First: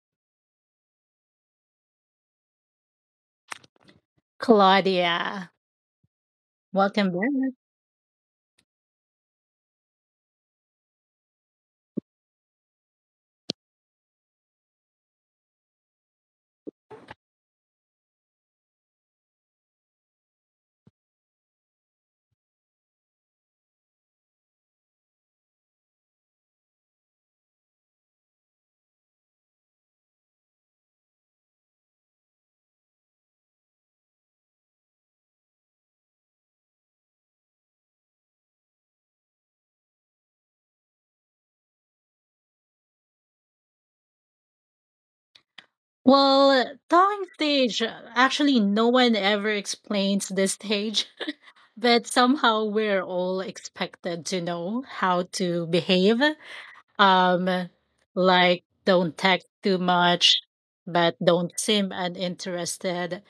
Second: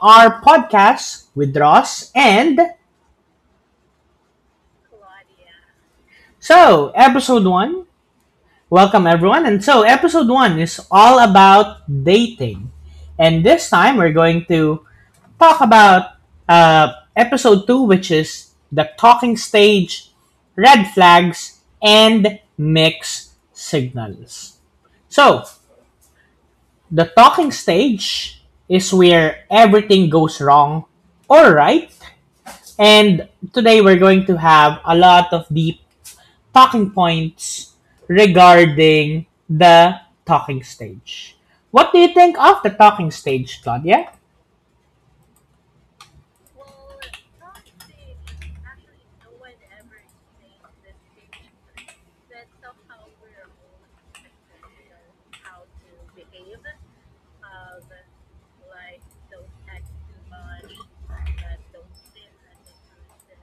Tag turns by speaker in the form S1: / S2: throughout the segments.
S1: our podcast with Ross. And
S2: Claudia,
S1: so,
S2: welcome back.
S1: episode one, welcome, everyone. And so, episode one is all about dating. And this time, we're going to talk about episode two, which is the talking stage, red flags, and mixed signals. So, the talking stage is where everything goes wrong or right. And today we're going to have a lot of deep talking points regarding the talking stage. What do you think of the talking stage, Claudia?
S2: Well, talking stage, actually, no one ever explains this stage, but somehow we're all expected to know how to behave. Um, like, don't text too much, but don't seem uninterested.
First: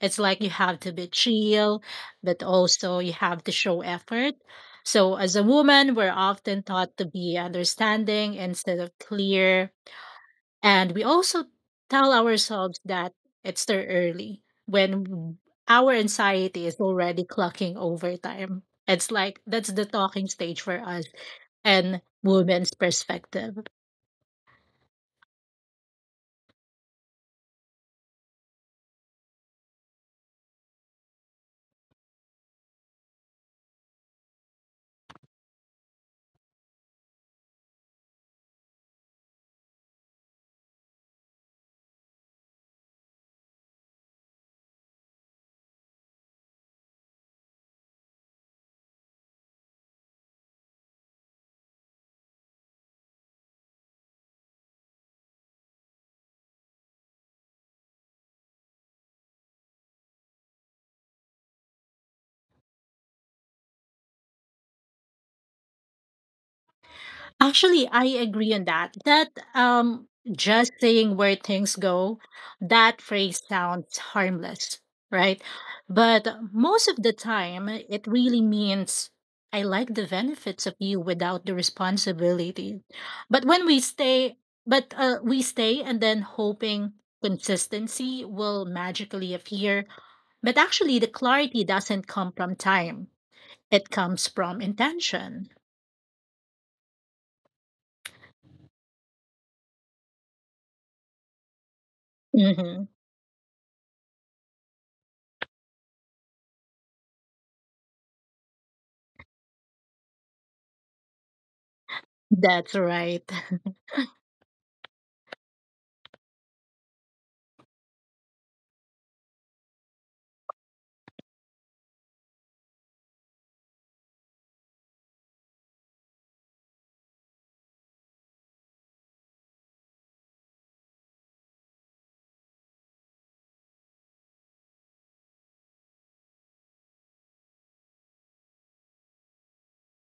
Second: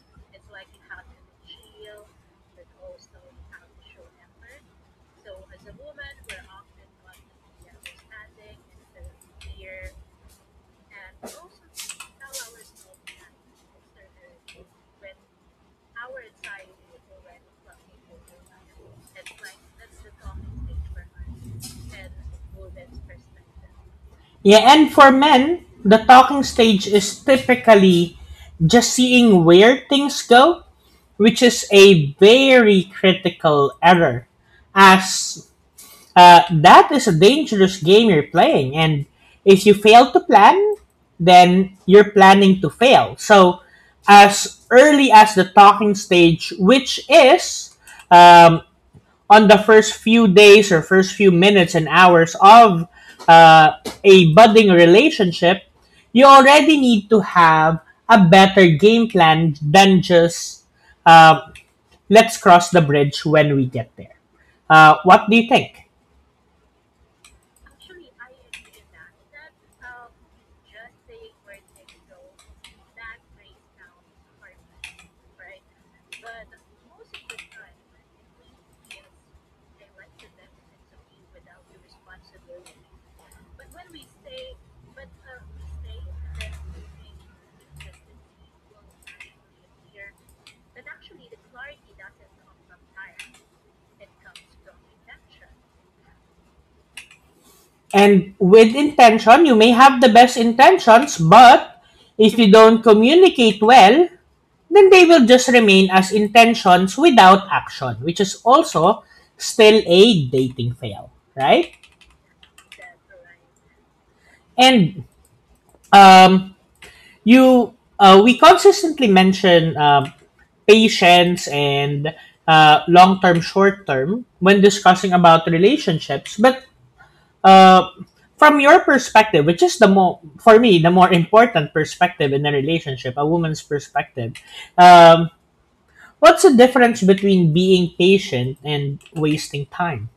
S2: It's like you have to be chill, but also you have to show effort. So, as a woman, we're often taught to be understanding instead of clear. And we also tell ourselves that it's too early when our anxiety is already clocking overtime. It's like that's the talking stage for us and women's perspective.
S1: Yeah, and for men, the talking stage is typically just seeing where things go, which is a very critical error as that is a dangerous game you're playing, and if you fail to plan, then you're planning to fail. So, as early as the talking stage, which is um, on the first few days or first few minutes and hours of uh, a budding relationship, you already need to have a better game plan than just uh, let's cross the bridge when we get there. What do you think?
S2: Actually, I agree on that. That just saying where things go, that phrase sounds harmless, right? But most of the time, it really means I like the benefits of you without the responsibility. But when we stay, but we stay and then hoping consistency will magically appear. But actually, the clarity doesn't come from time. It comes from intention.
S1: And with intention, you may have the best intentions, but if you don't
S2: Hmm.
S1: communicate well, then they will just remain as intentions without action, which is also still a dating fail, right?
S2: That's right.
S1: And um, we consistently mention patience and long term, short term when discussing about relationships, but Uh, from your perspective, which is the more for me the more important perspective in a relationship, a woman's perspective. Um, what's the difference between being patient and wasting time?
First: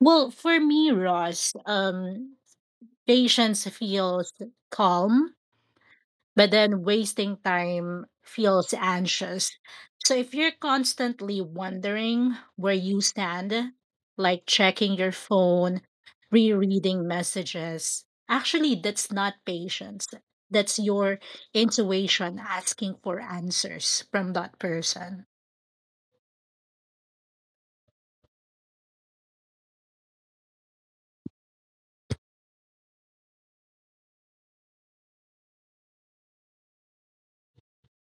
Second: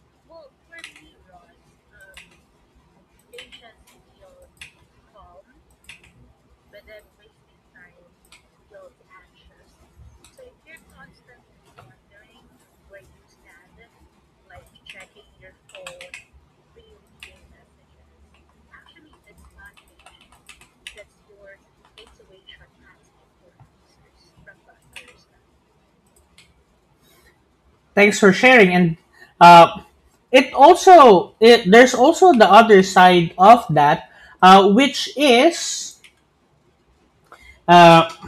S2: Well, for me, Ross, patience feels calm, but then wasting time feels anxious. So if you're constantly wondering where you stand, like checking your phone, rereading messages, actually, that's not patience. That's your intuition asking for answers from that person.
S1: Thanks for sharing. And uh, there's also the other side of that, which is uh,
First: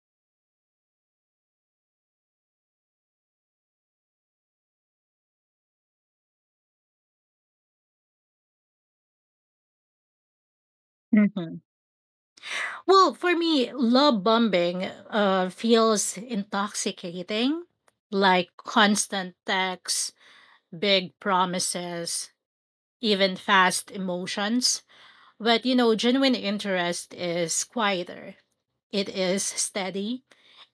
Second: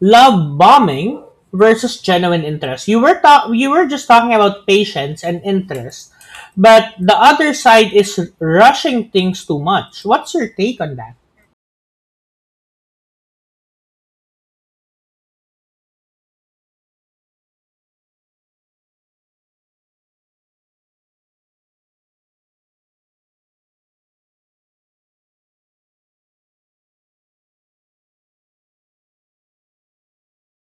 S1: love bombing versus genuine interest. You were just talking about patience and interest, but the other side is rushing things too much. What's your take on that?
S2: Mhm. Well, for me, love bombing feels intoxicating, like constant texts, big promises, even fast emotions. But genuine interest is quieter. It is steady,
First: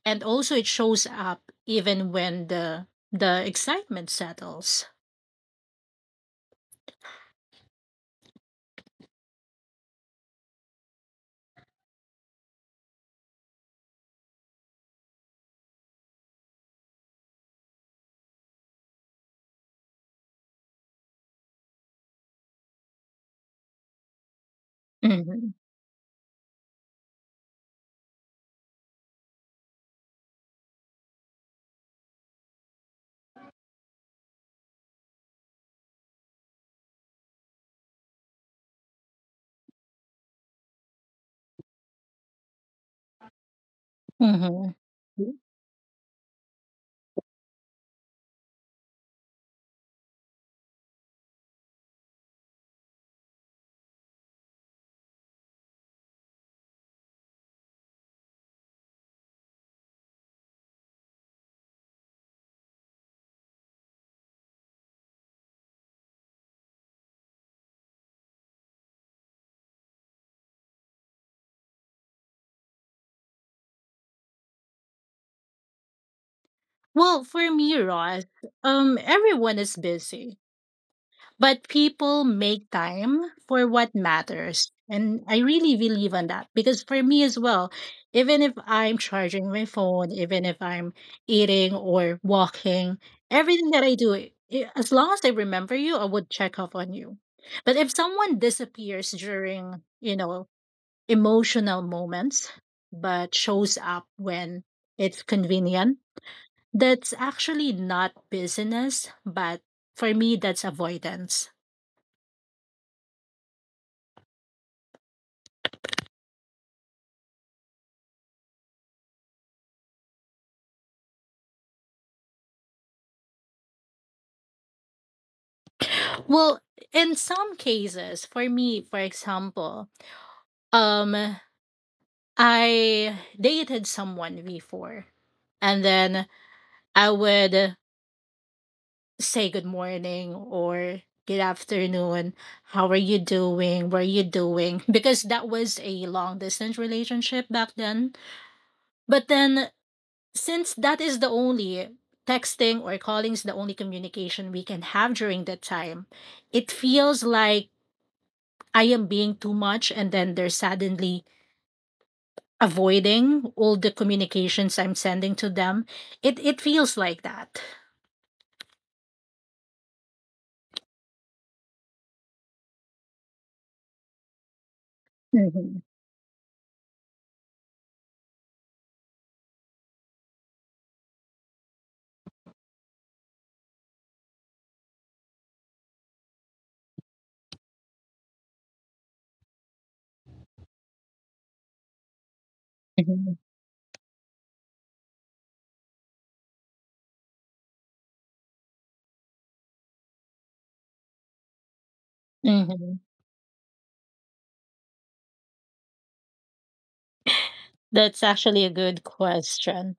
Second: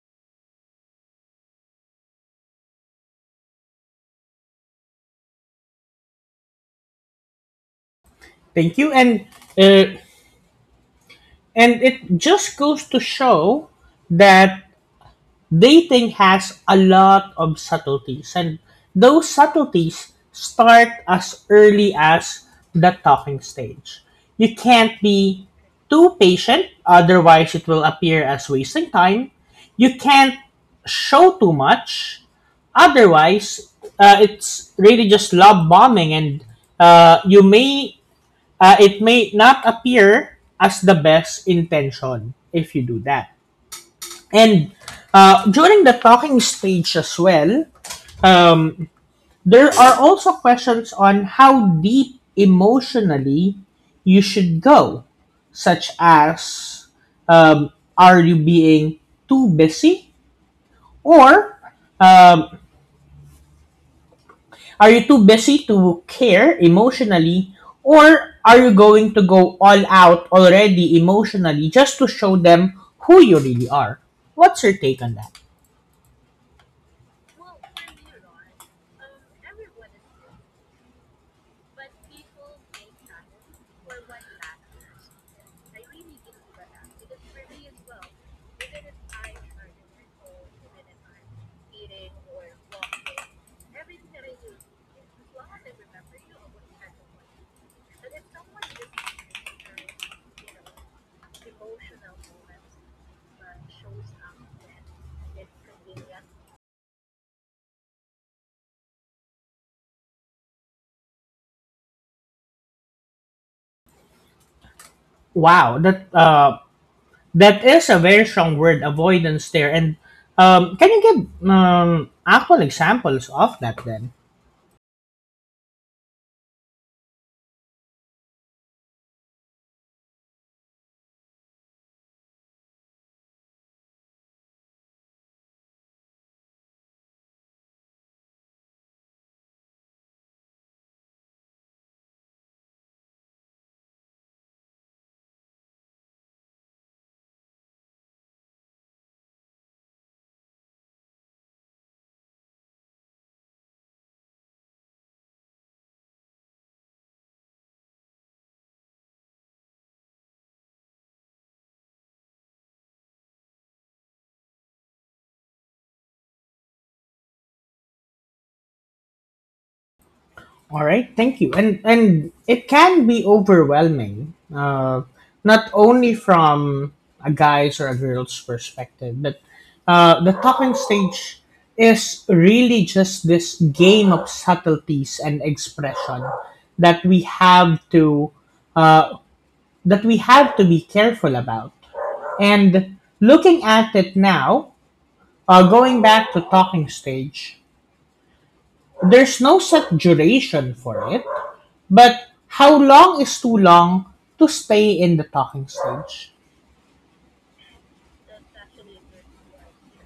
S2: and also it shows up even when the excitement settles.
S1: Thank you. Uh, and it just goes to show that dating has a lot of subtleties and those subtleties start as early as the talking stage. You can't be
S2: Hmm.
S1: too patient, otherwise it will appear as wasting time. You can't show too much, otherwise it's really just love bombing and you may it may not appear as the best intention if you do that. And
S2: Hmm.
S1: uh, during the talking stage as well, um, there are also questions on how deep emotionally you should go, such as um, are you being too busy or um, are you too busy to care emotionally, or are you going to go all out already emotionally just to show them who you really are? What's your take on that?
S2: Well, for me, Ross, everyone is busy. But people make time for what matters. And I really believe on that, because for me as well, even if I'm charging my phone, even if I'm eating or walking, everything that I do, as long as I remember you, I would check up on you. But if someone disappears during emotional moments, but shows up when it's convenient, that's actually not business, but for me, that's avoidance.
S1: Wow, that is a very strong word, avoidance there. And can you give actual examples of that then?
S2: Well, in some cases, for me, for example, um, I dated someone before, and then I would say good morning or good afternoon. How are you doing? What are you doing? Because that was a long distance relationship back then. But then, since that is the only texting or calling is the only communication we can have during that time, it feels like I am being too much and then they're suddenly avoiding all the communications I'm sending to them. It feels like that.
S1: All right, thank you. And it can be overwhelming, not
S2: Mhm,
S1: only from a guy's or a girl's perspective, but the talking stage is really just this game of subtleties and expression that we have to uh, be careful about. And
S2: mhm.
S1: looking at it now, going back to talking stage, there's no set duration for it, but how
S2: Hmm.
S1: long is too long to stay in the talking stage?
S2: That's actually a good question.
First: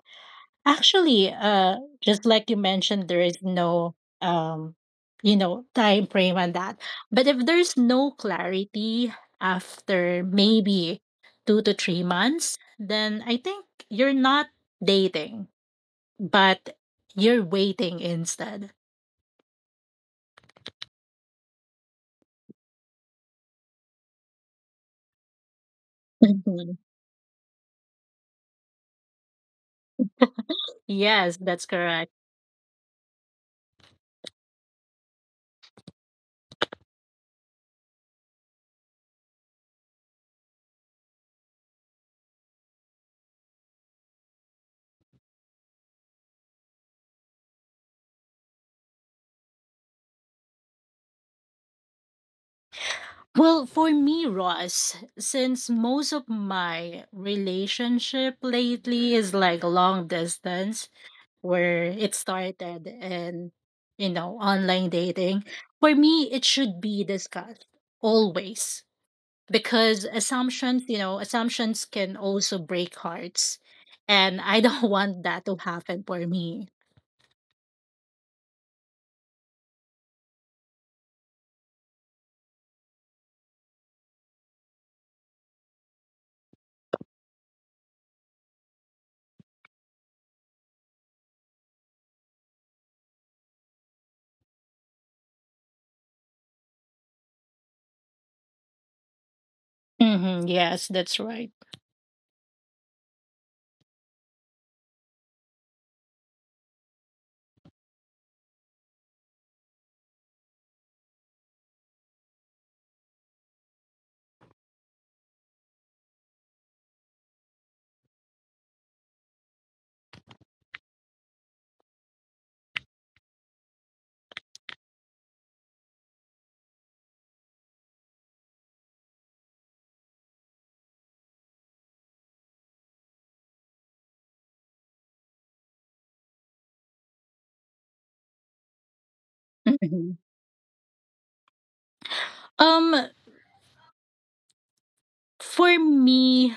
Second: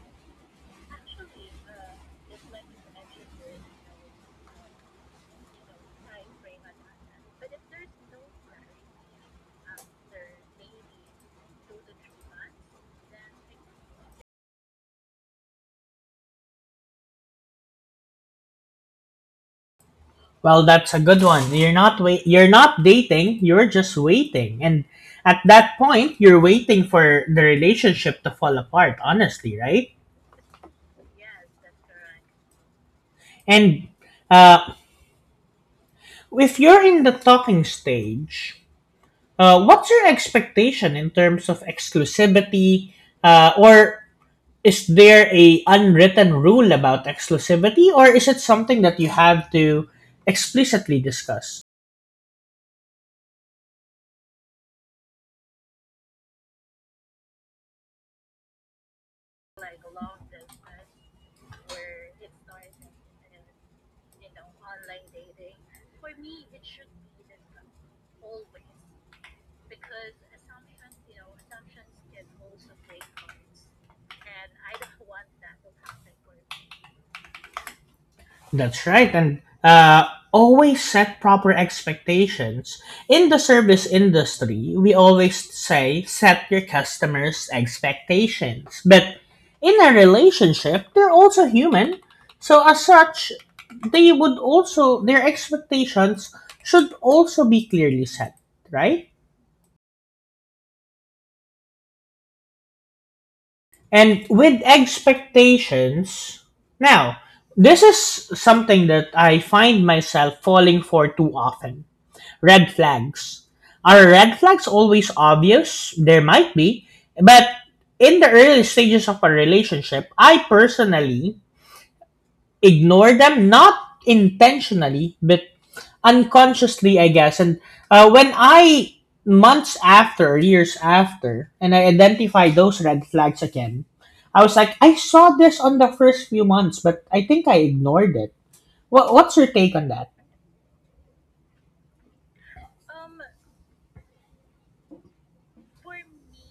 S2: Actually, just like you mentioned, there is no um, time frame on that. But if there's no clarity after maybe 2 to 3 months, then I think you're not dating, but you're waiting instead.
S1: Well, that's a good one. You're not wait. You're not dating. You're just waiting, and at that point, you're
S2: Mhm.
S1: waiting for the relationship to fall apart. Honestly, right?
S2: Yes, that's correct.
S1: And uh, if you're in the talking stage, what's your expectation in terms of exclusivity, or is there a unwritten rule about exclusivity, or is it something that you have to explicitly discuss?
S2: Well, for me, Ross, since most of my relationship lately is like long distance, where it started in online dating, for me, it should be discussed always, because assumptions can also break hearts. And I don't want that to happen for me.
S1: That's right, and always set proper expectations. In the service industry, we always say set your customers' expectations. But in a relationship, they're also human. So as such, they would also their expectations should also be clearly set, right?
S2: Hmm, yes, that's right.
S1: And with expectations, now this is something that I find myself falling for too often. Red flags. Are red flags always obvious? There might be, but in the early stages of a relationship, I personally ignore them, not intentionally, but unconsciously, I guess. And when I months after, or years after, and I identify those red flags again, I was like, I saw this on the first few months, but I think I ignored it. What's your take on
S2: Mhm.
S1: that?
S2: Um, for me,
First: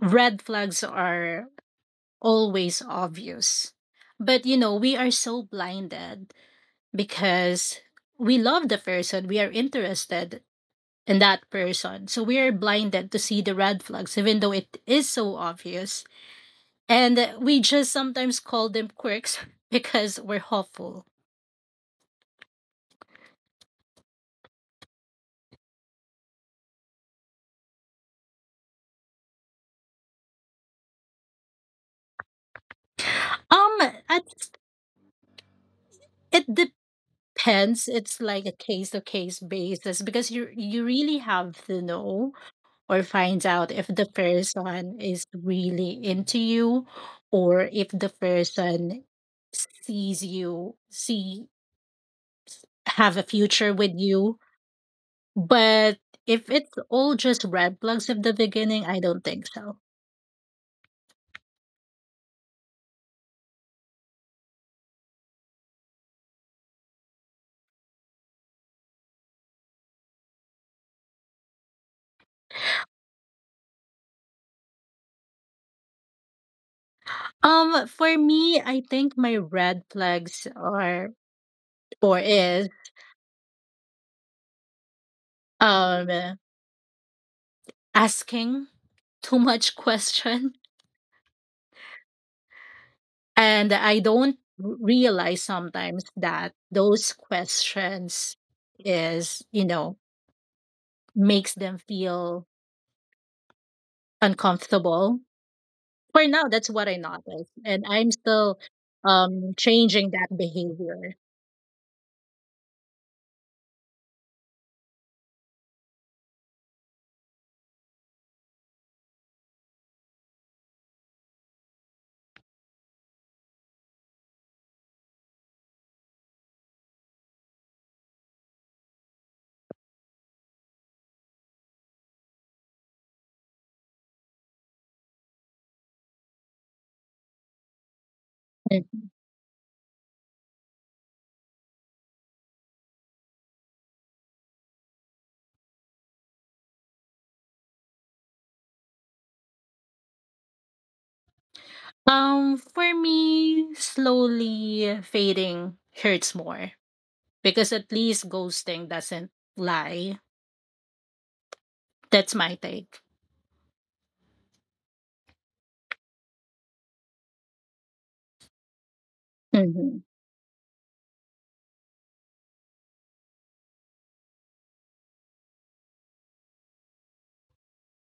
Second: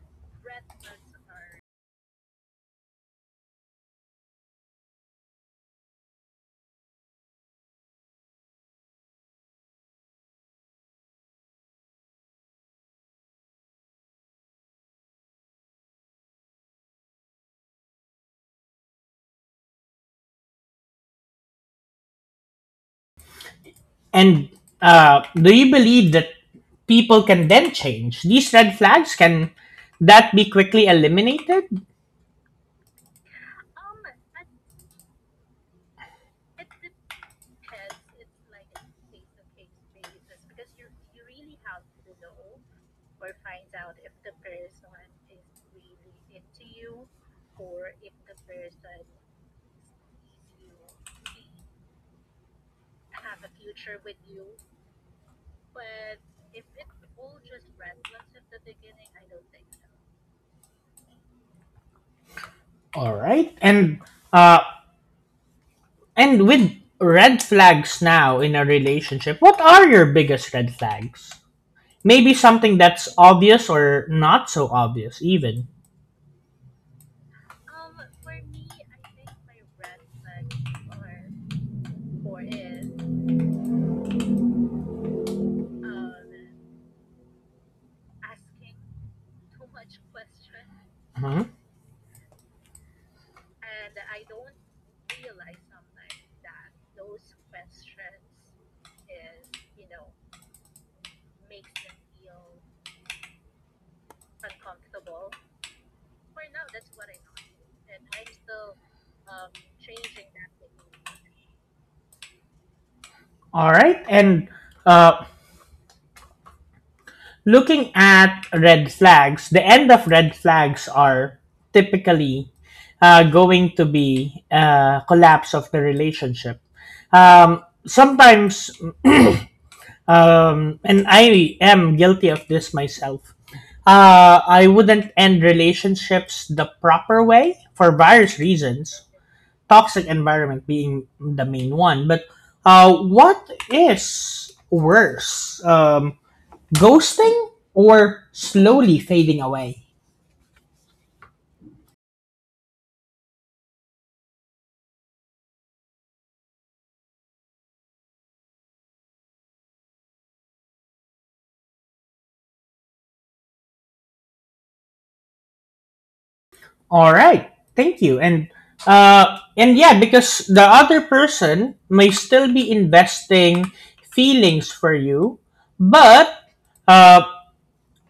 S2: red flags are always obvious. But we are so blinded because we love the person, we are interested in that person. So we are blinded to see the red flags, even though it is so obvious. And we just sometimes call them quirks because we're hopeful.
S1: And do you believe that people can then change? These red flags, can that be quickly eliminated?
S2: Um, I think it depends. It's like a case to case basis because you really have to know or finds out if the person is really into you or if the person sees you see have a future with you. But if it's all just red flags at the beginning, I don't think so.
S1: All right. Uh, and with red flags now in a relationship, what are your biggest red flags? Maybe something that's obvious or not so obvious, even.
S2: For me, I think my red flags are or is um asking too much question.
S1: Mhm.
S2: And I don't realize sometimes that those questions is makes them feel uncomfortable. For now, that's what I noticed. And I'm still changing that behavior.
S1: All right. And uh, looking at red flags, the end of red flags are typically going to be collapse of the relationship. Sometimes, and I am guilty of this myself. I wouldn't end relationships the proper way for various
S2: Mhm.
S1: reasons, toxic environment being the main one. But what is worse? Ghosting or slowly fading away.
S2: For me, slowly fading hurts more because at least ghosting doesn't lie. That's my take.
S1: All right. Thank you. And,
S2: Hmm.
S1: yeah, because the other person may still be investing feelings for you, but uh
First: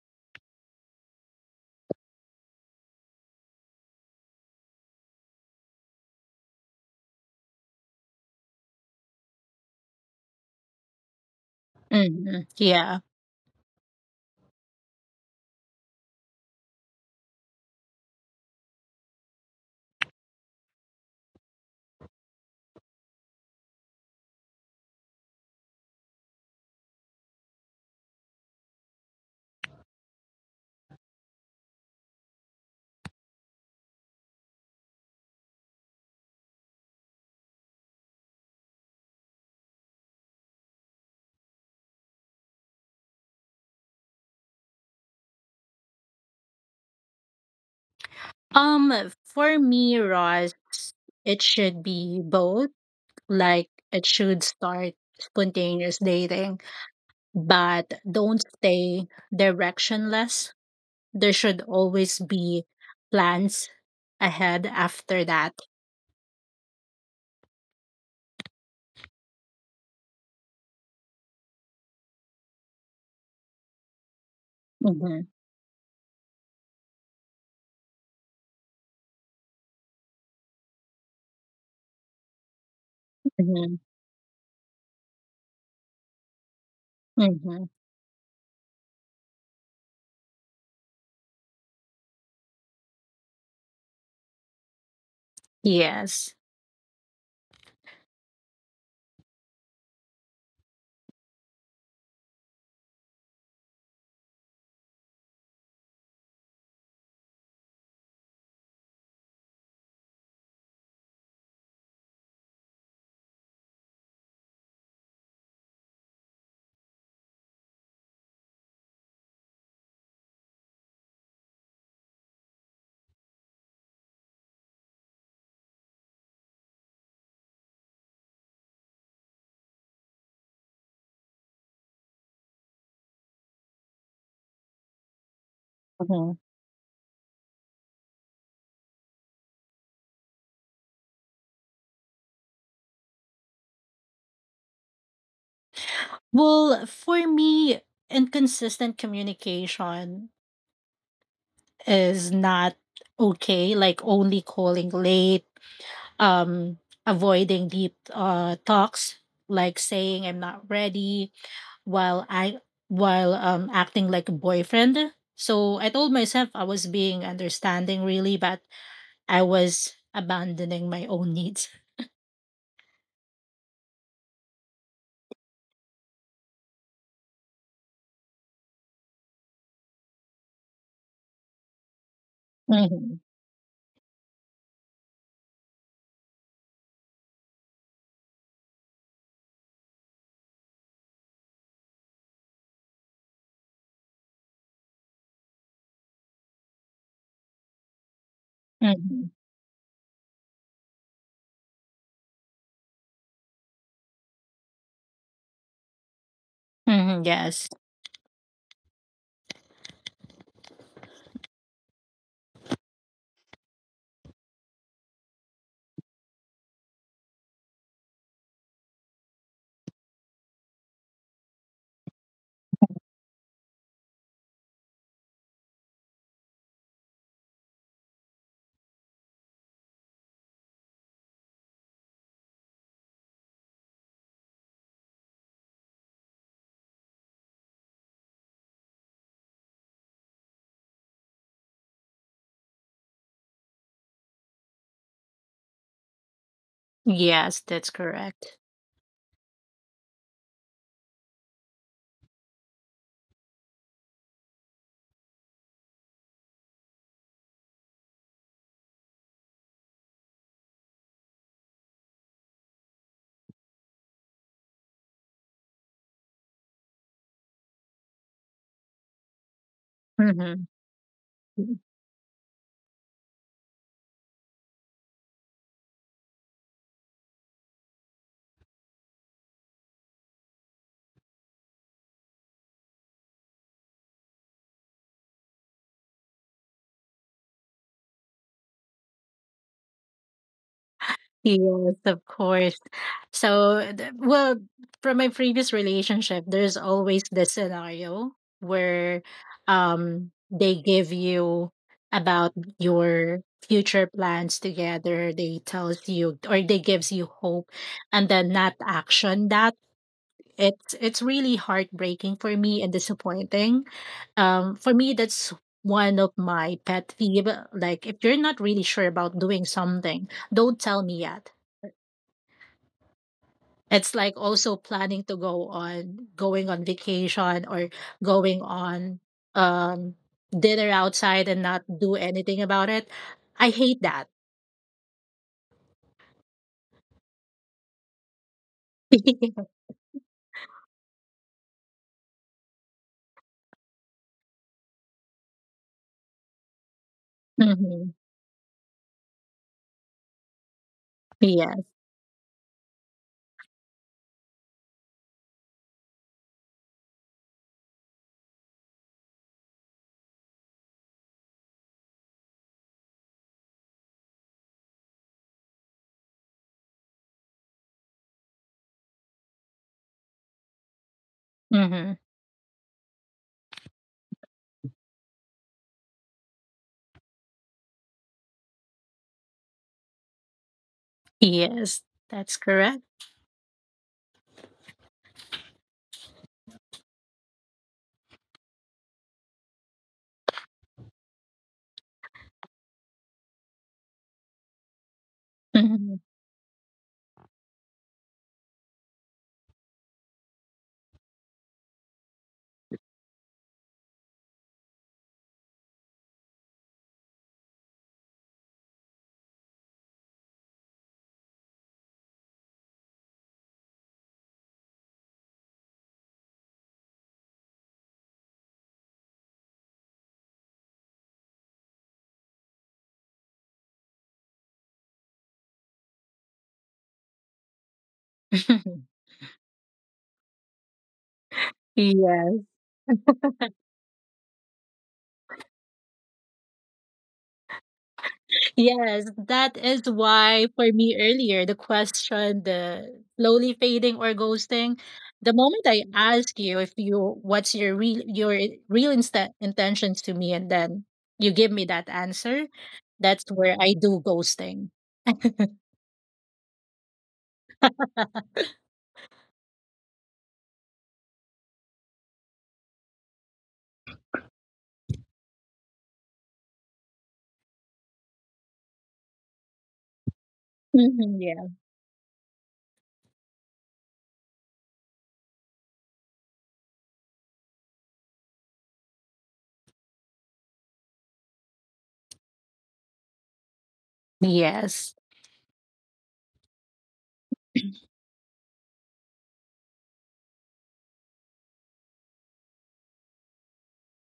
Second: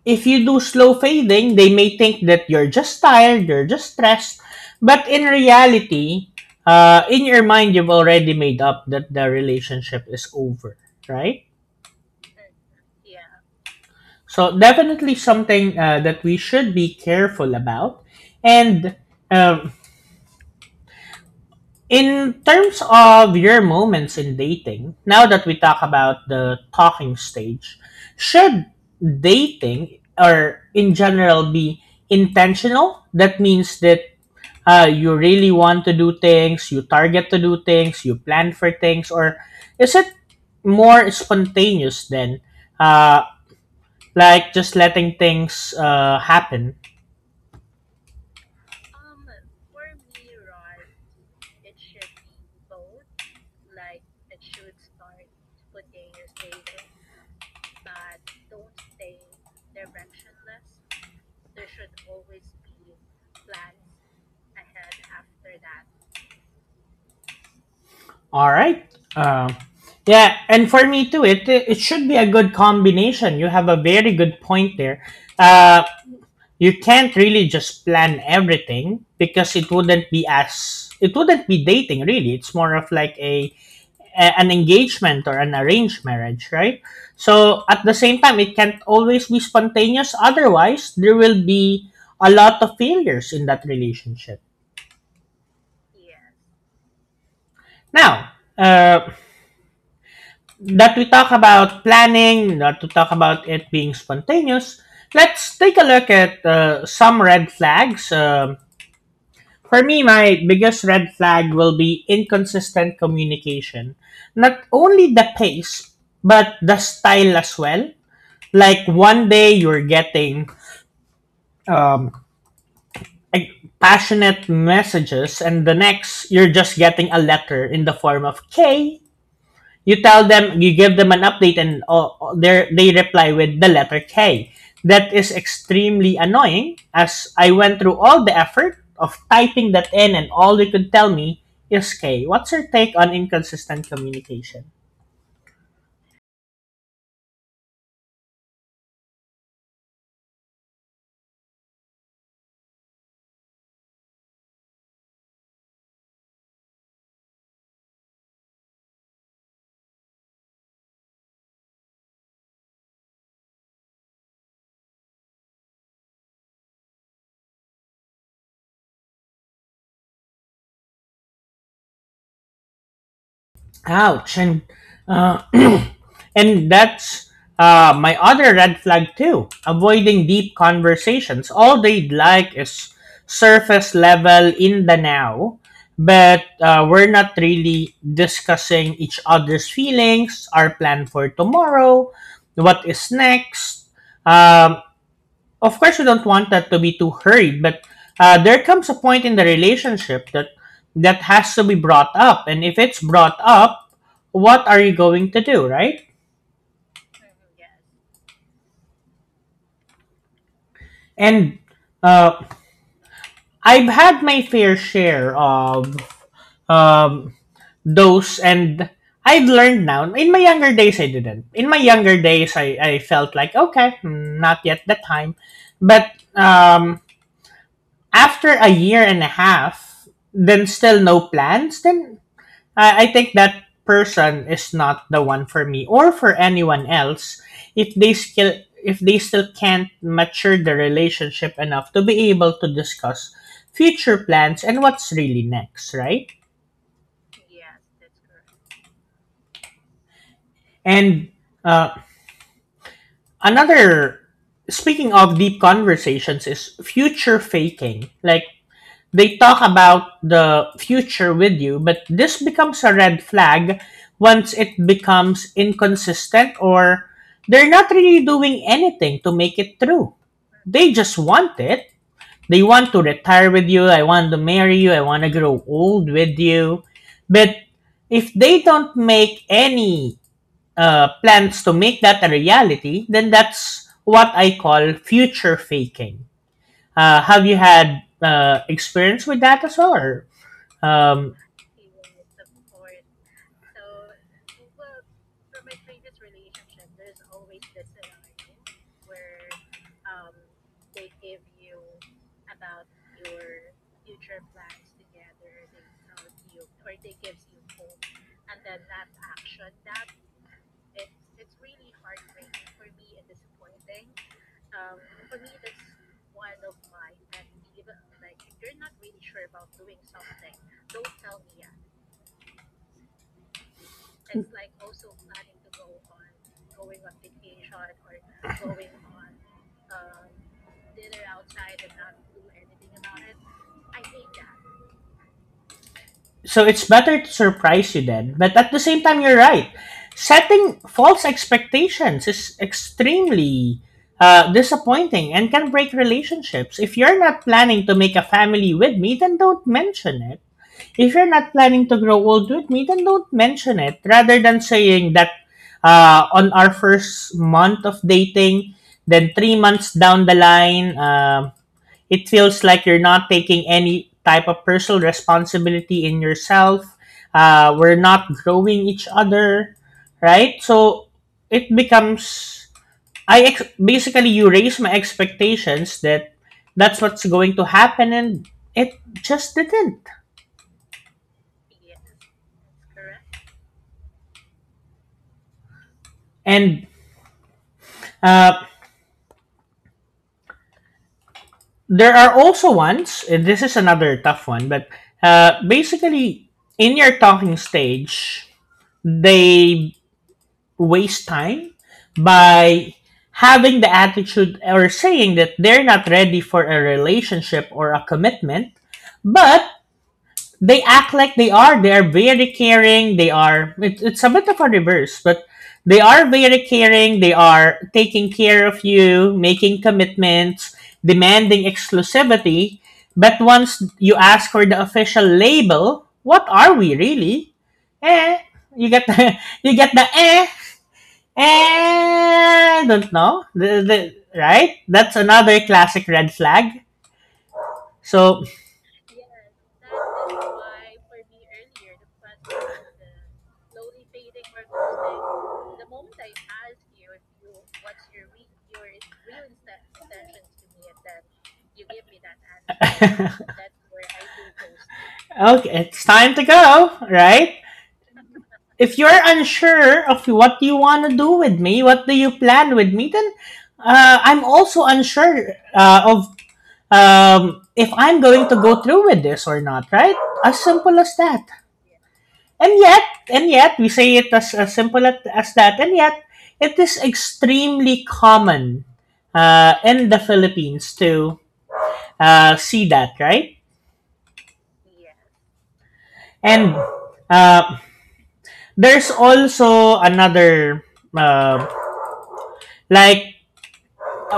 S1: if you do slow fading, they may think that you're just tired, you're just stressed, but in reality, in your mind you've already made up that the relationship is over, right?
S2: Hmm. Yeah.
S1: So definitely something that we should be careful about. And um, in terms of your moments in dating, now that we talk about the talking stage, should dating or in general be intentional? That means that you really want to do things, you target to do things, you plan for things, or is it more spontaneous then? Uh, like just letting things happen.
S2: Um, for me, Ross, it should be both. Like, it should start spontaneous dating, but don't stay directionless. There should always be plans ahead after that.
S1: All right. Uh, yeah, and for me too, it should be a good combination. You have a very good point there.
S2: Mm-hmm.
S1: Uh, you can't really just plan everything because it wouldn't be dating really. It's more of like a,
S2: Mm-hmm.
S1: a- an engagement or an arranged marriage, right?
S2: Mm-hmm.
S1: So at the same time, it can't always be spontaneous. Otherwise, there will be a lot of failures in that relationship.
S2: Yes.
S1: Now, that we talk about planning, not to talk about it being spontaneous, let's take a look at some red flags. For me, my biggest red flag will be inconsistent communication. Not only the pace, but the style as well. Like one day you're getting um, like, passionate messages, and the next you're just getting a letter in the form of K. You tell them, you give them an update, and oh, they reply with the letter K. That is extremely
S2: Hmm.
S1: annoying. As I went through all the effort of typing that in, and all they could tell me is K. What's your take on inconsistent communication?
S2: Well, for me, inconsistent communication is not okay. Like, only calling late, um, avoiding deep talks, like saying I'm not ready, while I while acting like a boyfriend. So I told myself I was being understanding, really, but I was abandoning my own needs.
S1: Ouch. And uh, and that's my other red flag too. Avoiding deep conversations. All they'd like is
S2: Mm-hmm.
S1: surface level in the now, but we're not really discussing each other's feelings, our plan for tomorrow, what is next. Um, of course you don't want that to be too hurried, but there comes a point
S2: Mm-hmm.
S1: in the relationship that that has to be brought up, and if it's brought up, what are you going to do, right?
S2: Hmm. Yes,
S1: And uh, I've had my fair share of um, those, and I've learned now. In my younger days i didn't in my younger days, I felt like okay, not yet the time, but after a year and a half then still no plans, then I think that person is not the one for me or for anyone else if they still can't mature the relationship enough to be able to discuss future plans and what's really next, right?
S2: yes, that's correct.
S1: And uh, another, speaking of deep conversations, is future faking. Like, they talk about the future with you, but this becomes a red flag once it becomes inconsistent or they're not really doing anything to make it true.
S2: Mm-hmm.
S1: They just want it. They want to retire with you. I want to marry you. I want to grow old with you. But if they don't make any plans to make that a reality, then that's what I call future faking. Have you had experience with that as well? Or, um,
S2: Yes, of course. So, well, from my previous relationship, there's always the scenario where they give you about your future plans together. They tells you or they gives you hope and then not action that. It's really heartbreaking for me and disappointing. For me that's one of my pet peeve. Like if you're not really sure about doing something, don't tell me yet. It's like also planning to go on going on vacation or going on um dinner outside and not do anything about it. I hate that.
S1: so it's better to surprise you then. But at the same time, you're right. Setting false expectations is extremely disappointing and can break relationships. If you're not planning to
S2: Mhm.
S1: make a family with me, then don't mention it. If you're not
S2: Yes.
S1: planning to grow old with me, then don't mention it. Rather than saying that on our first month of dating, then 3 months down the line, it feels like you're not taking any type of personal responsibility in yourself. We're not growing each other, right? So it
S2: Hmm.
S1: becomes I ex- basically you raise my expectations that that's what's going to happen, and it just didn't.
S2: Yes. That's correct.
S1: And uh, there are also ones, and this is another tough one, but
S2: Mhm.
S1: basically, in your talking stage, they waste time by having the attitude or saying that they're not ready for a relationship or a commitment, but they act like they are. They are very caring. They are, it's a bit of a reverse, but they are very caring. They are taking care of you, making commitments, demanding exclusivity. But once you ask for the official label, what are we really? Eh, you get the, you get the
S2: Yes.
S1: I don't know. Right? That's another classic red flag. So,
S2: Yes, that is why for me earlier, the question, the slowly fading or ghosting, the moment I ask you if you what's your real your real intentions to me, and then you give me that answer, that's where I do ghosting.
S1: okay, it's time to go, right? If you're unsure of what you want to do with me, what do you plan with me, then I'm also unsure of if I'm going to go through with this or not, right? As simple as that.
S2: Mhm, yeah.
S1: And yet, and yet, we say it as simple as that, and yet, it is extremely common in the Philippines to see that, right?
S2: Yes.
S1: And uh, there's also another, uh, like,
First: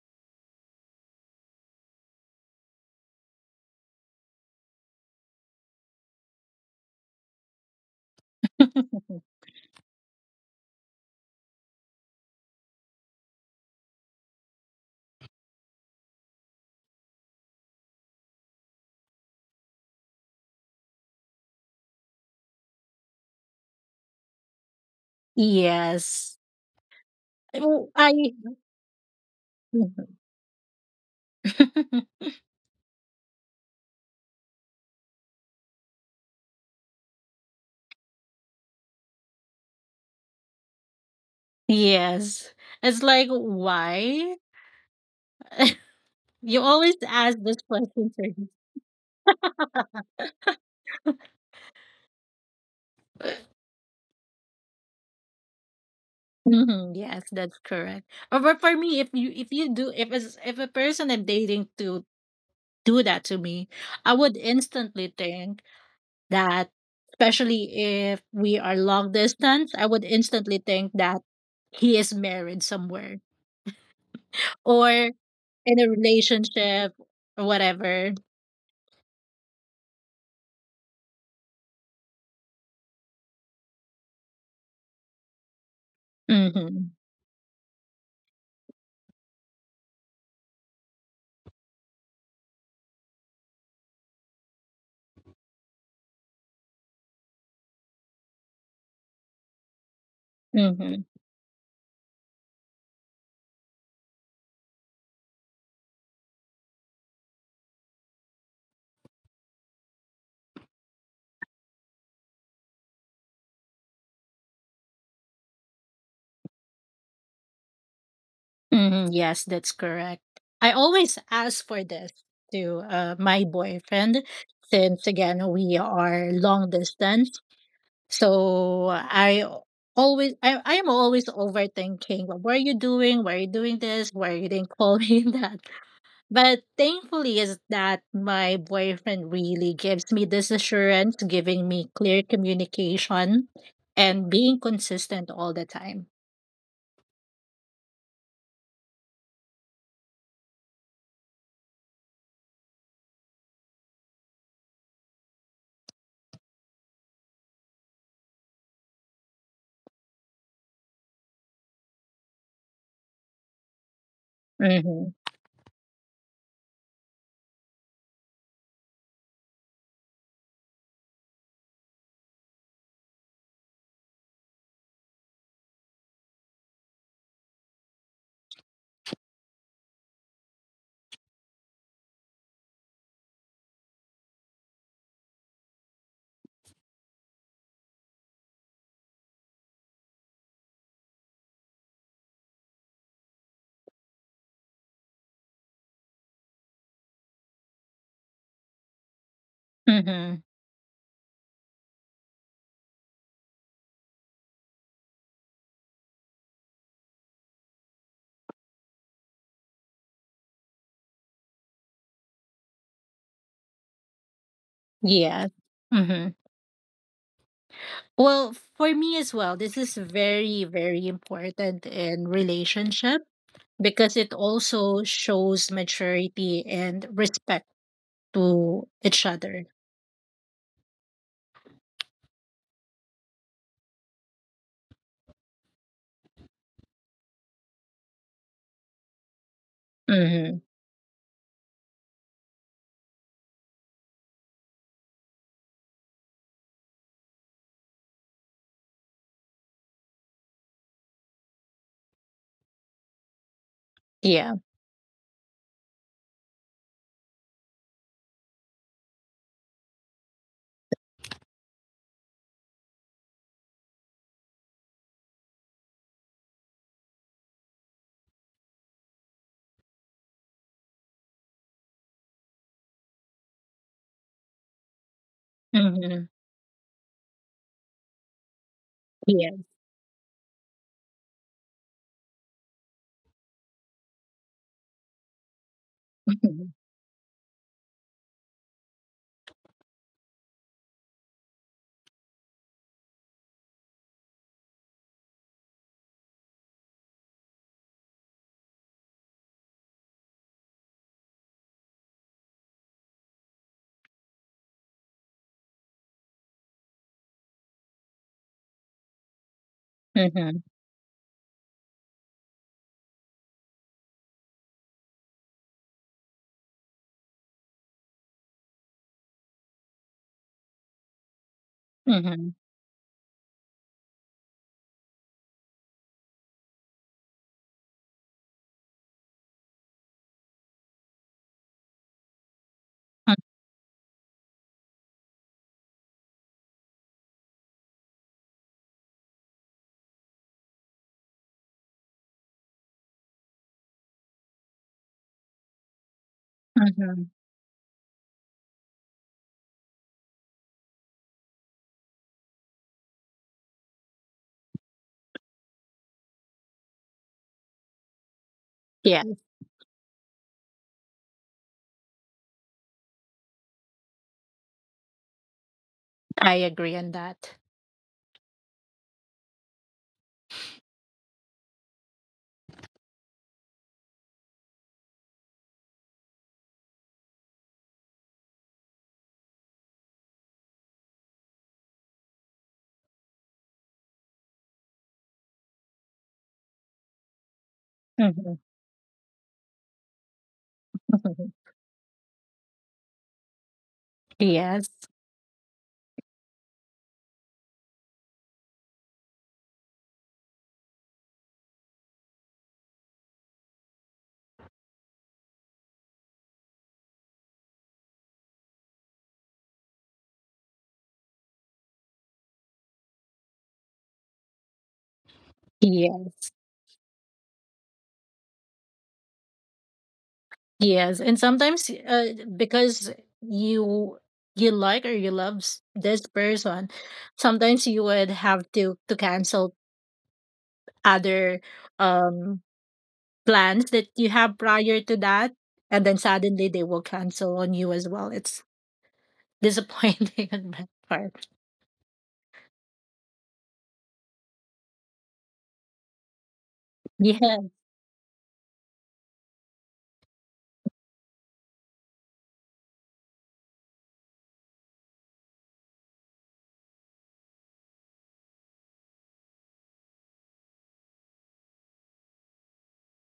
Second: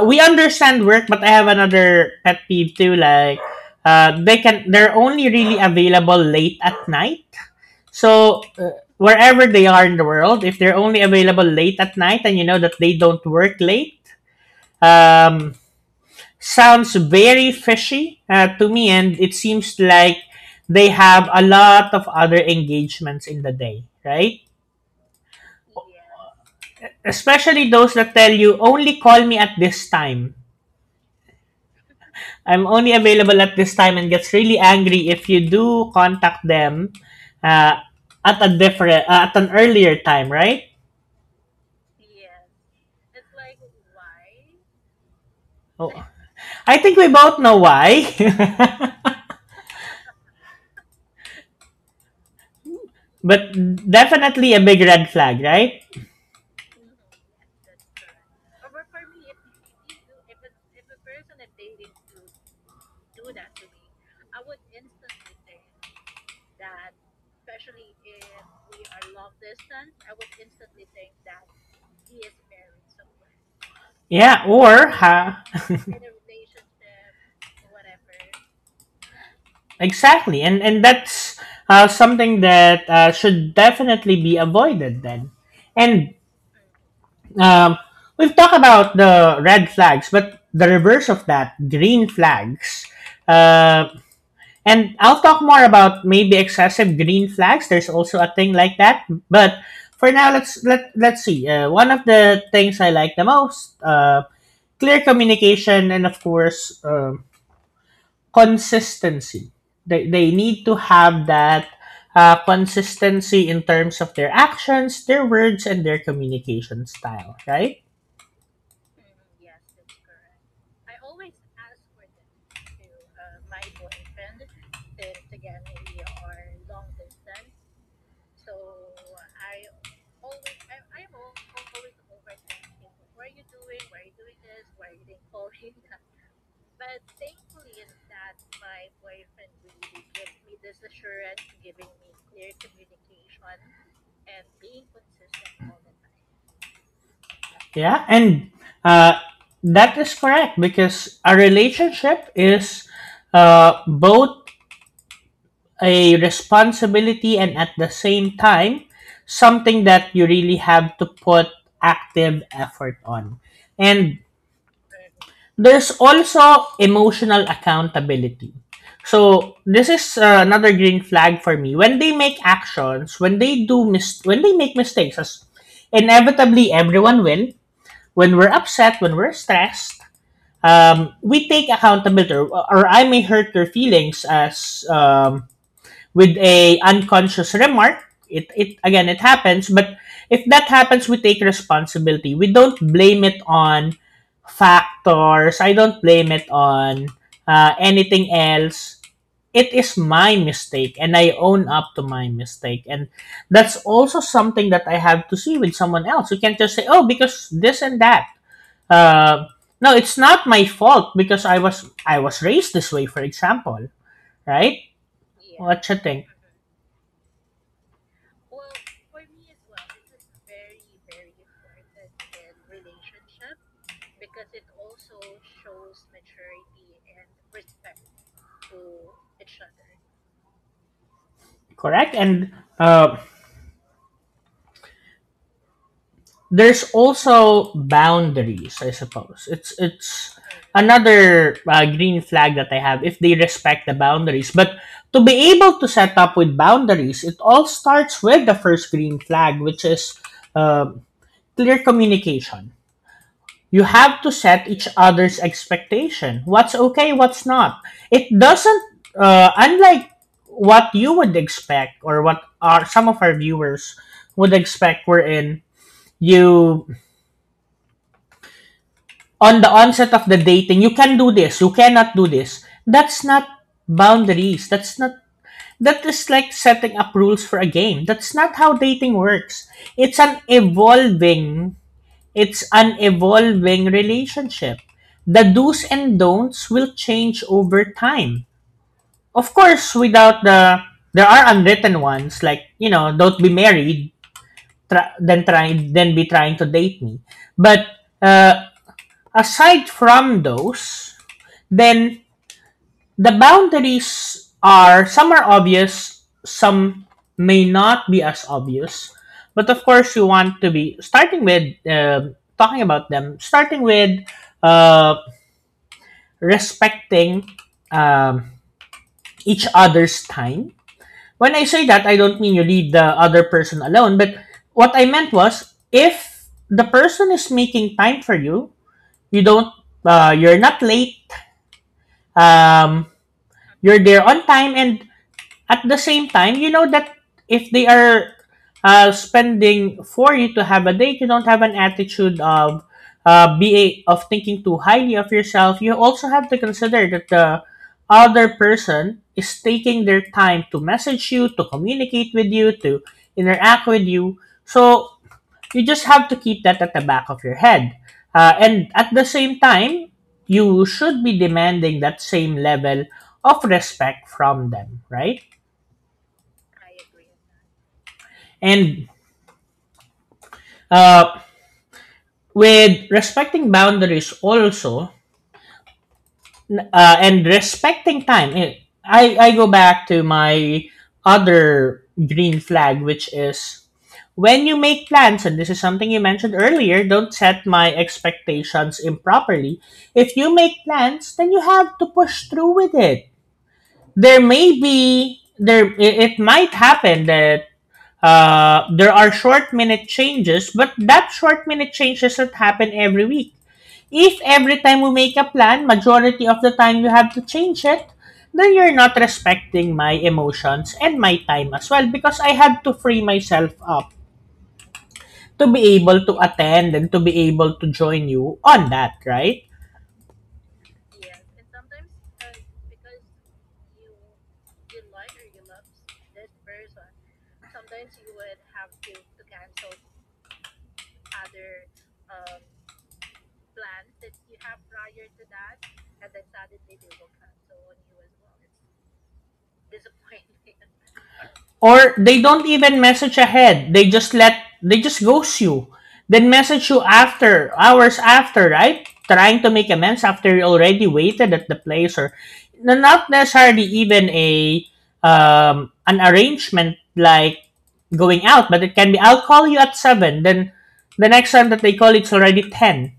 S1: we understand work, but I have another pet peeve too, like, they're only really available late at night. So wherever they are in the world, if they're only available late at night and you know that they don't work late, um, sounds very fishy to me, and it seems like they have a lot of other engagements in the day, right?
S2: Yes.
S1: Especially
S2: Oh,
S1: those
S2: I
S1: that tell you only call me at this time. I'm only available at this time, and gets really angry if you do contact them uh, at a different at an earlier time, right?
S2: yes. It's like why?
S1: Oh.
S2: You
S1: I
S2: always
S1: think we
S2: ask
S1: both know
S2: this
S1: why.
S2: question to me.
S1: But definitely a big red flag, right?
S2: Mhm, yes, that's correct. But for me, if you do if as if a person I'm dating to do that to me, I would instantly think that, especially if we are long distance, I would instantly think that he is married somewhere
S1: Yeah,
S2: or
S1: or
S2: in
S1: ha
S2: a relationship or whatever.
S1: exactly. And that's something that should definitely be avoided then. And
S2: Mm-hmm.
S1: um, we've talked about the red flags, but the reverse of that, green flags, uh, and I'll talk more about maybe excessive green flags. There's also a thing like that. But for now, let's let
S2: Mm-hmm.
S1: let's see. One of the things I like the most: clear communication and of course consistency. They need to have that consistency in terms of their actions, their words, and their communication style. Right?
S2: Mhm, yes, that's correct. I always ask for this to my boyfriend, since again we are long distance. So I am always overthinking what are you doing? Why are you doing this? Why you didn't call me that? But thankfully is that my boyfriend really gives me this assurance, giving me clear communication and being consistent all the time.
S1: Yeah. And uh, that is correct because a relationship is both a responsibility and at the same time something that you really have to put active effort on. And
S2: Mhm.
S1: there's also emotional accountability. So this is another green flag for me. When they make actions, when when they make mistakes, as inevitably everyone will, when we're upset, when we're stressed, we take accountability, or I may hurt their feelings as with a unconscious remark. It again it happens, but if that happens we take responsibility. We don't blame it on factors. I don't blame it on anything else. It is my
S2: Mhm.
S1: mistake and I own up to my mistake, and that's also something that I have to see with someone else. You can't just say, oh, because this and that, uh, no, it's not my fault because I was raised this way, for example, right?
S2: Yes.
S1: What you think?
S2: Mhm. Well, for me as well, this is very, very important in relationship because it also shows maturity and respect to each other.
S1: Correct. And uh, there's also boundaries. I suppose it's
S2: Mhm.
S1: another green flag that I have if they respect the boundaries. But to be able to set up with boundaries, it all starts with the first green flag, which is uh, clear communication. You have to
S2: Yeah.
S1: set each other's expectation, what's okay, what's not. It doesn't unlike what you would expect or what some of our viewers would expect, wherein you on the onset of the dating, you can do this, you cannot do this, that's not boundaries, that's not, that is
S2: Mhm.
S1: like setting up rules for a game. That's not how dating
S2: Yeah.
S1: works. It's an evolving, it's an evolving relationship. The do's and don'ts
S2: Mhm.
S1: will change over time. Of course without the, there are unwritten ones like, you know, don't be married, try then be trying to date me. But uh, aside from those, then the boundaries, are some are obvious, some may not be as obvious, but of course you want
S2: Mhm.
S1: to be starting with talking about them, starting with uh, respecting um, each other's time. When I say that, I don't mean
S2: Mhm.
S1: you leave the other person alone, but what I meant was if the person is making time for you, you don't, you're not late. Um, you're there on time and at the same time you know that if they are spending for you to have a date, you don't have an attitude of of thinking too highly of yourself. You also have to consider that
S2: Mhm.
S1: the other person is taking their time to message you, to communicate with you, to interact with you, so you just have to keep that at the back of your head. And at the
S2: Yeah,
S1: same time, you should be demanding that same level of respect from them, right?
S2: I agree on that.
S1: And uh, with respecting boundaries also, and respecting time, I go back to my other green flag, which is when you make plans, and this is something you mentioned earlier, don't set my
S2: Mhm.
S1: expectations improperly. If you make plans, then you have to push through with it. There may
S2: Yes.
S1: be there it might happen that there are short minute changes, but that short minute change doesn't happen every week. If every time we make a plan, majority of the time you have to change it, then you're not respecting my emotions and my time as well, because I had to free myself up to be able
S2: Yeah.
S1: to attend and to be able to join you on that, right?
S2: Yes, and sometimes because you you like or you love this person, sometimes you would have to cancel other um plans that you have prior to that, and then suddenly they will cancel on you as well. It's disappointing on that part.
S1: Or they don't even message ahead. They just ghost you. Then message you
S2: Yeah.
S1: after hours after, right? Trying to make amends after you already waited at the place or not necessarily even a an arrangement like going out, but it can be I'll call you at seven, then the next time that they call it's already ten.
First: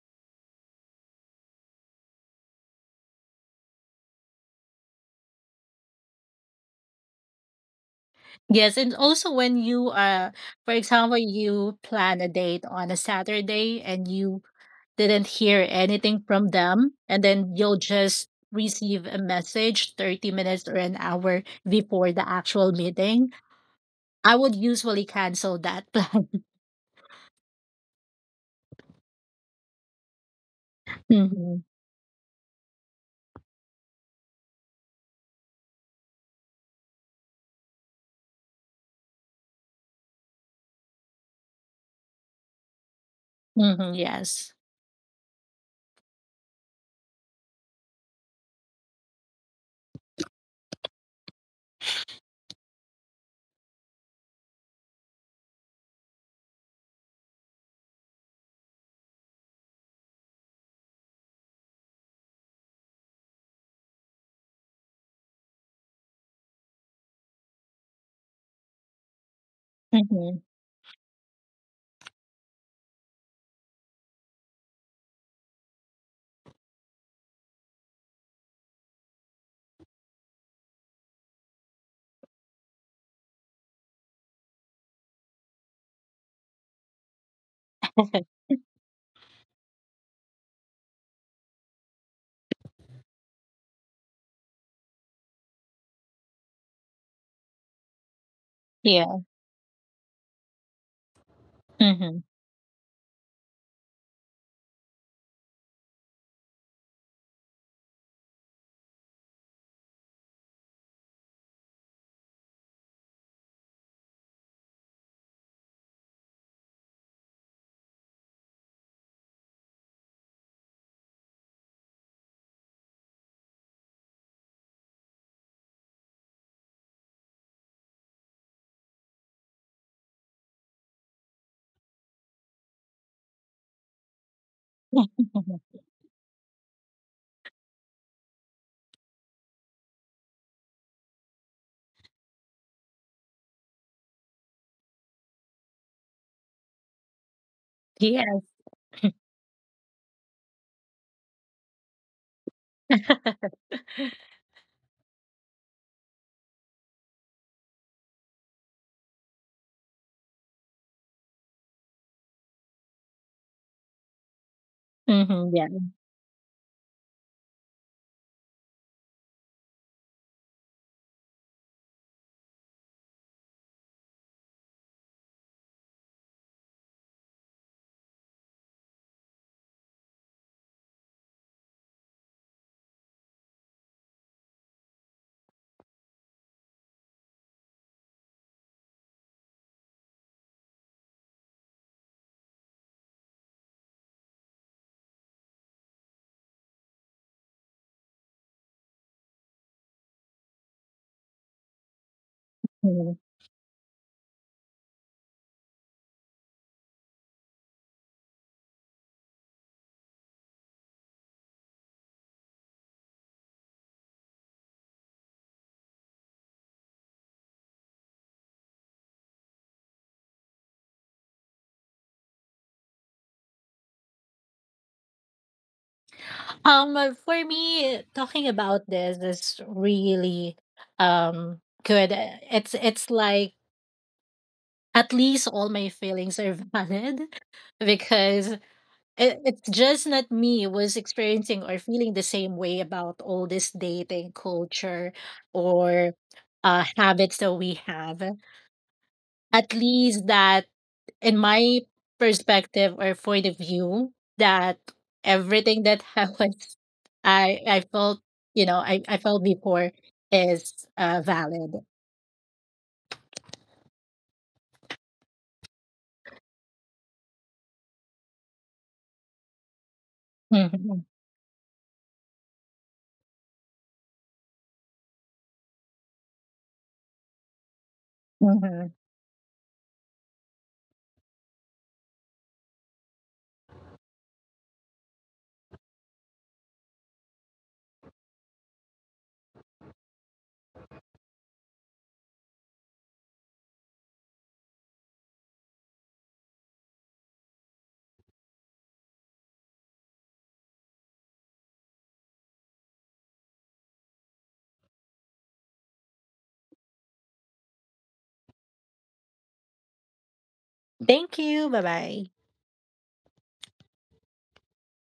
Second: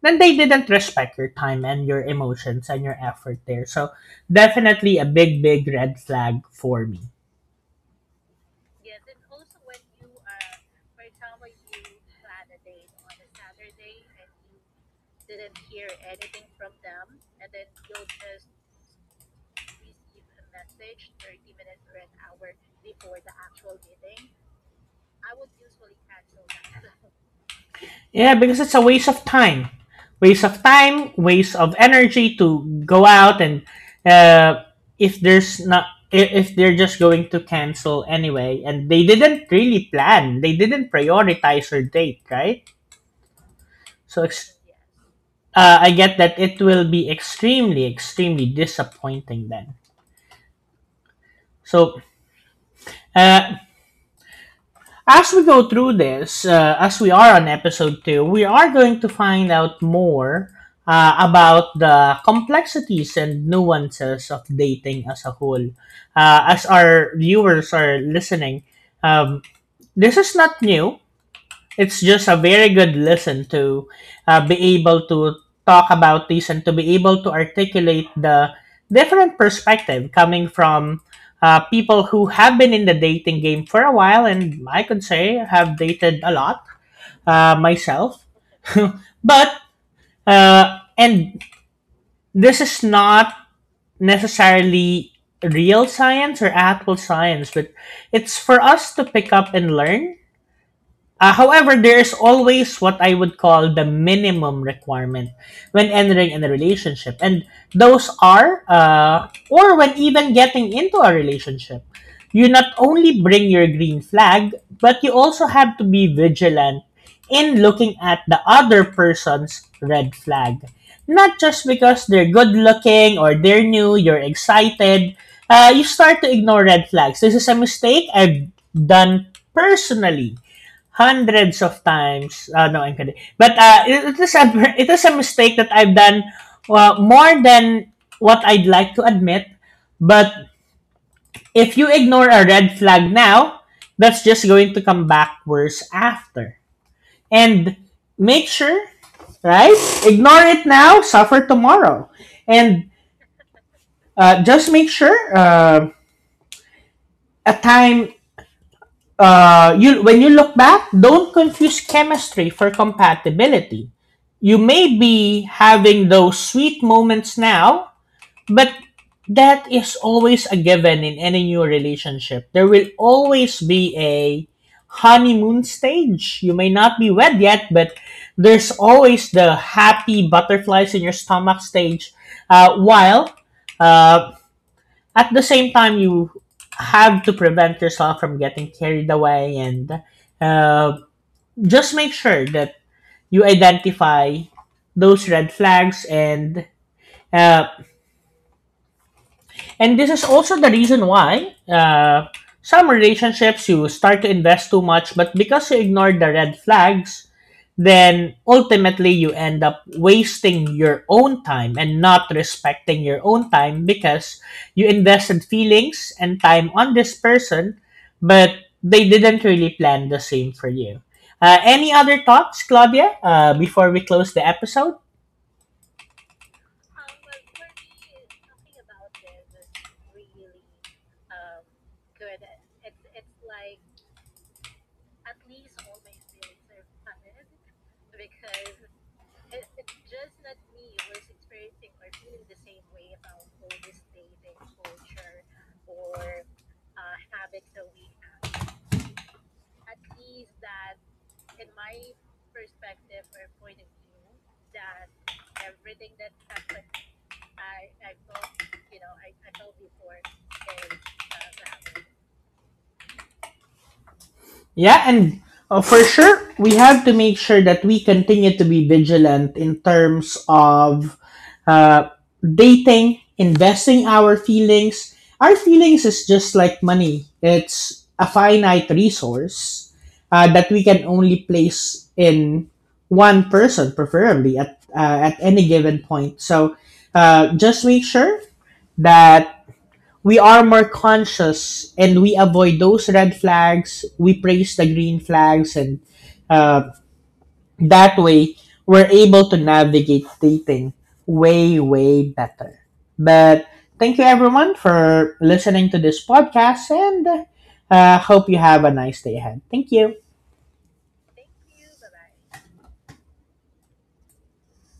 S1: Then they didn't respect your time and your emotions and your effort there. So definitely a big, big red flag for me.
S2: Yes, and also when you for example you plan a date on a Saturday and you didn't hear anything from them, and then you'll just receive a message 30 minutes or an hour before the actual meeting. I would usually cancel that plan.
S1: Yeah, because it's a waste of time, waste of time, waste
S2: Hmm.
S1: of energy to go out and uh, if there's not, if they're just going to cancel anyway, and they didn't really plan, they didn't prioritize your date, right?
S2: Hmm.
S1: So
S2: Yes.
S1: ex- uh, I get that it will be extremely, extremely disappointing then. So, uh, as we go through this, as we are on episode two, we are going to find out more about the complexities and nuances of dating as a whole. As our viewers are listening, um, this is
S2: Hmm.
S1: not new. It's just a very good listen to be able to talk about this and to be able to articulate the different perspective coming from people who have been in the dating game for a while, and I could say have dated a lot myself. But, and this is not necessarily real science or actual science, but it's for us to
S2: Yeah.
S1: pick up and learn. However, there is
S2: Hmm.
S1: always what I would call the minimum requirement when entering in a relationship, and those are, or when even getting into a relationship, you not only bring your green flag, but you also have to be vigilant in looking at the other person's red flag. Not just because they're good looking or they're new, you're excited, you start to ignore red flags. This is a mistake I've done personally hundreds of times. No, I'm kidding. But it is a it is a mistake that I've done more than what I'd like to admit. But if you ignore a red flag now, that's just going to come back worse after. And
S2: Yeah.
S1: make sure, right? Ignore it now, suffer tomorrow. And just make sure a time you, when you look back, don't confuse chemistry for compatibility. You may be
S2: Hmm. Yeah.
S1: having those sweet moments now, but that is always a given in any new relationship. There will always be a honeymoon stage. You may not be wed yet, but there's always the happy butterflies in your stomach stage. While uh, at the same time you have to prevent yourself from getting carried away and uh, just make sure that you identify those red flags, uh, and this is also the reason why some
S2: Mhm.
S1: relationships you start to invest too much, but because you ignore the red flags, then ultimately you end up wasting your own time and not respecting your own time because you invested feelings and time on this person, but they didn't really plan the same for you. Any other thoughts, Claudia, before we close the episode?
S2: For me, talking about this is really um good. It's like at least all my feelings are valid because it's just not me was experiencing or feeling the same way about all this dating culture or habits that we have. At least that, in my perspective or point of view, that everything that I I felt before is valid.
S1: Yeah, and for sure, we have to make sure that we continue to be vigilant in terms
S2: Mhm.
S1: of uh, dating, investing our feelings. Our feelings is just like money, it's a finite
S2: Mhm.
S1: resource that we can only place in one person, preferably at any given point. So just make sure that we are more conscious and we avoid those red flags. We praise the green flags, and uh, that way we're able to navigate dating way, way better. But thank you everyone for listening to this podcast, and hope you have a nice day ahead. Thank you.
S2: Thank you. Bye bye.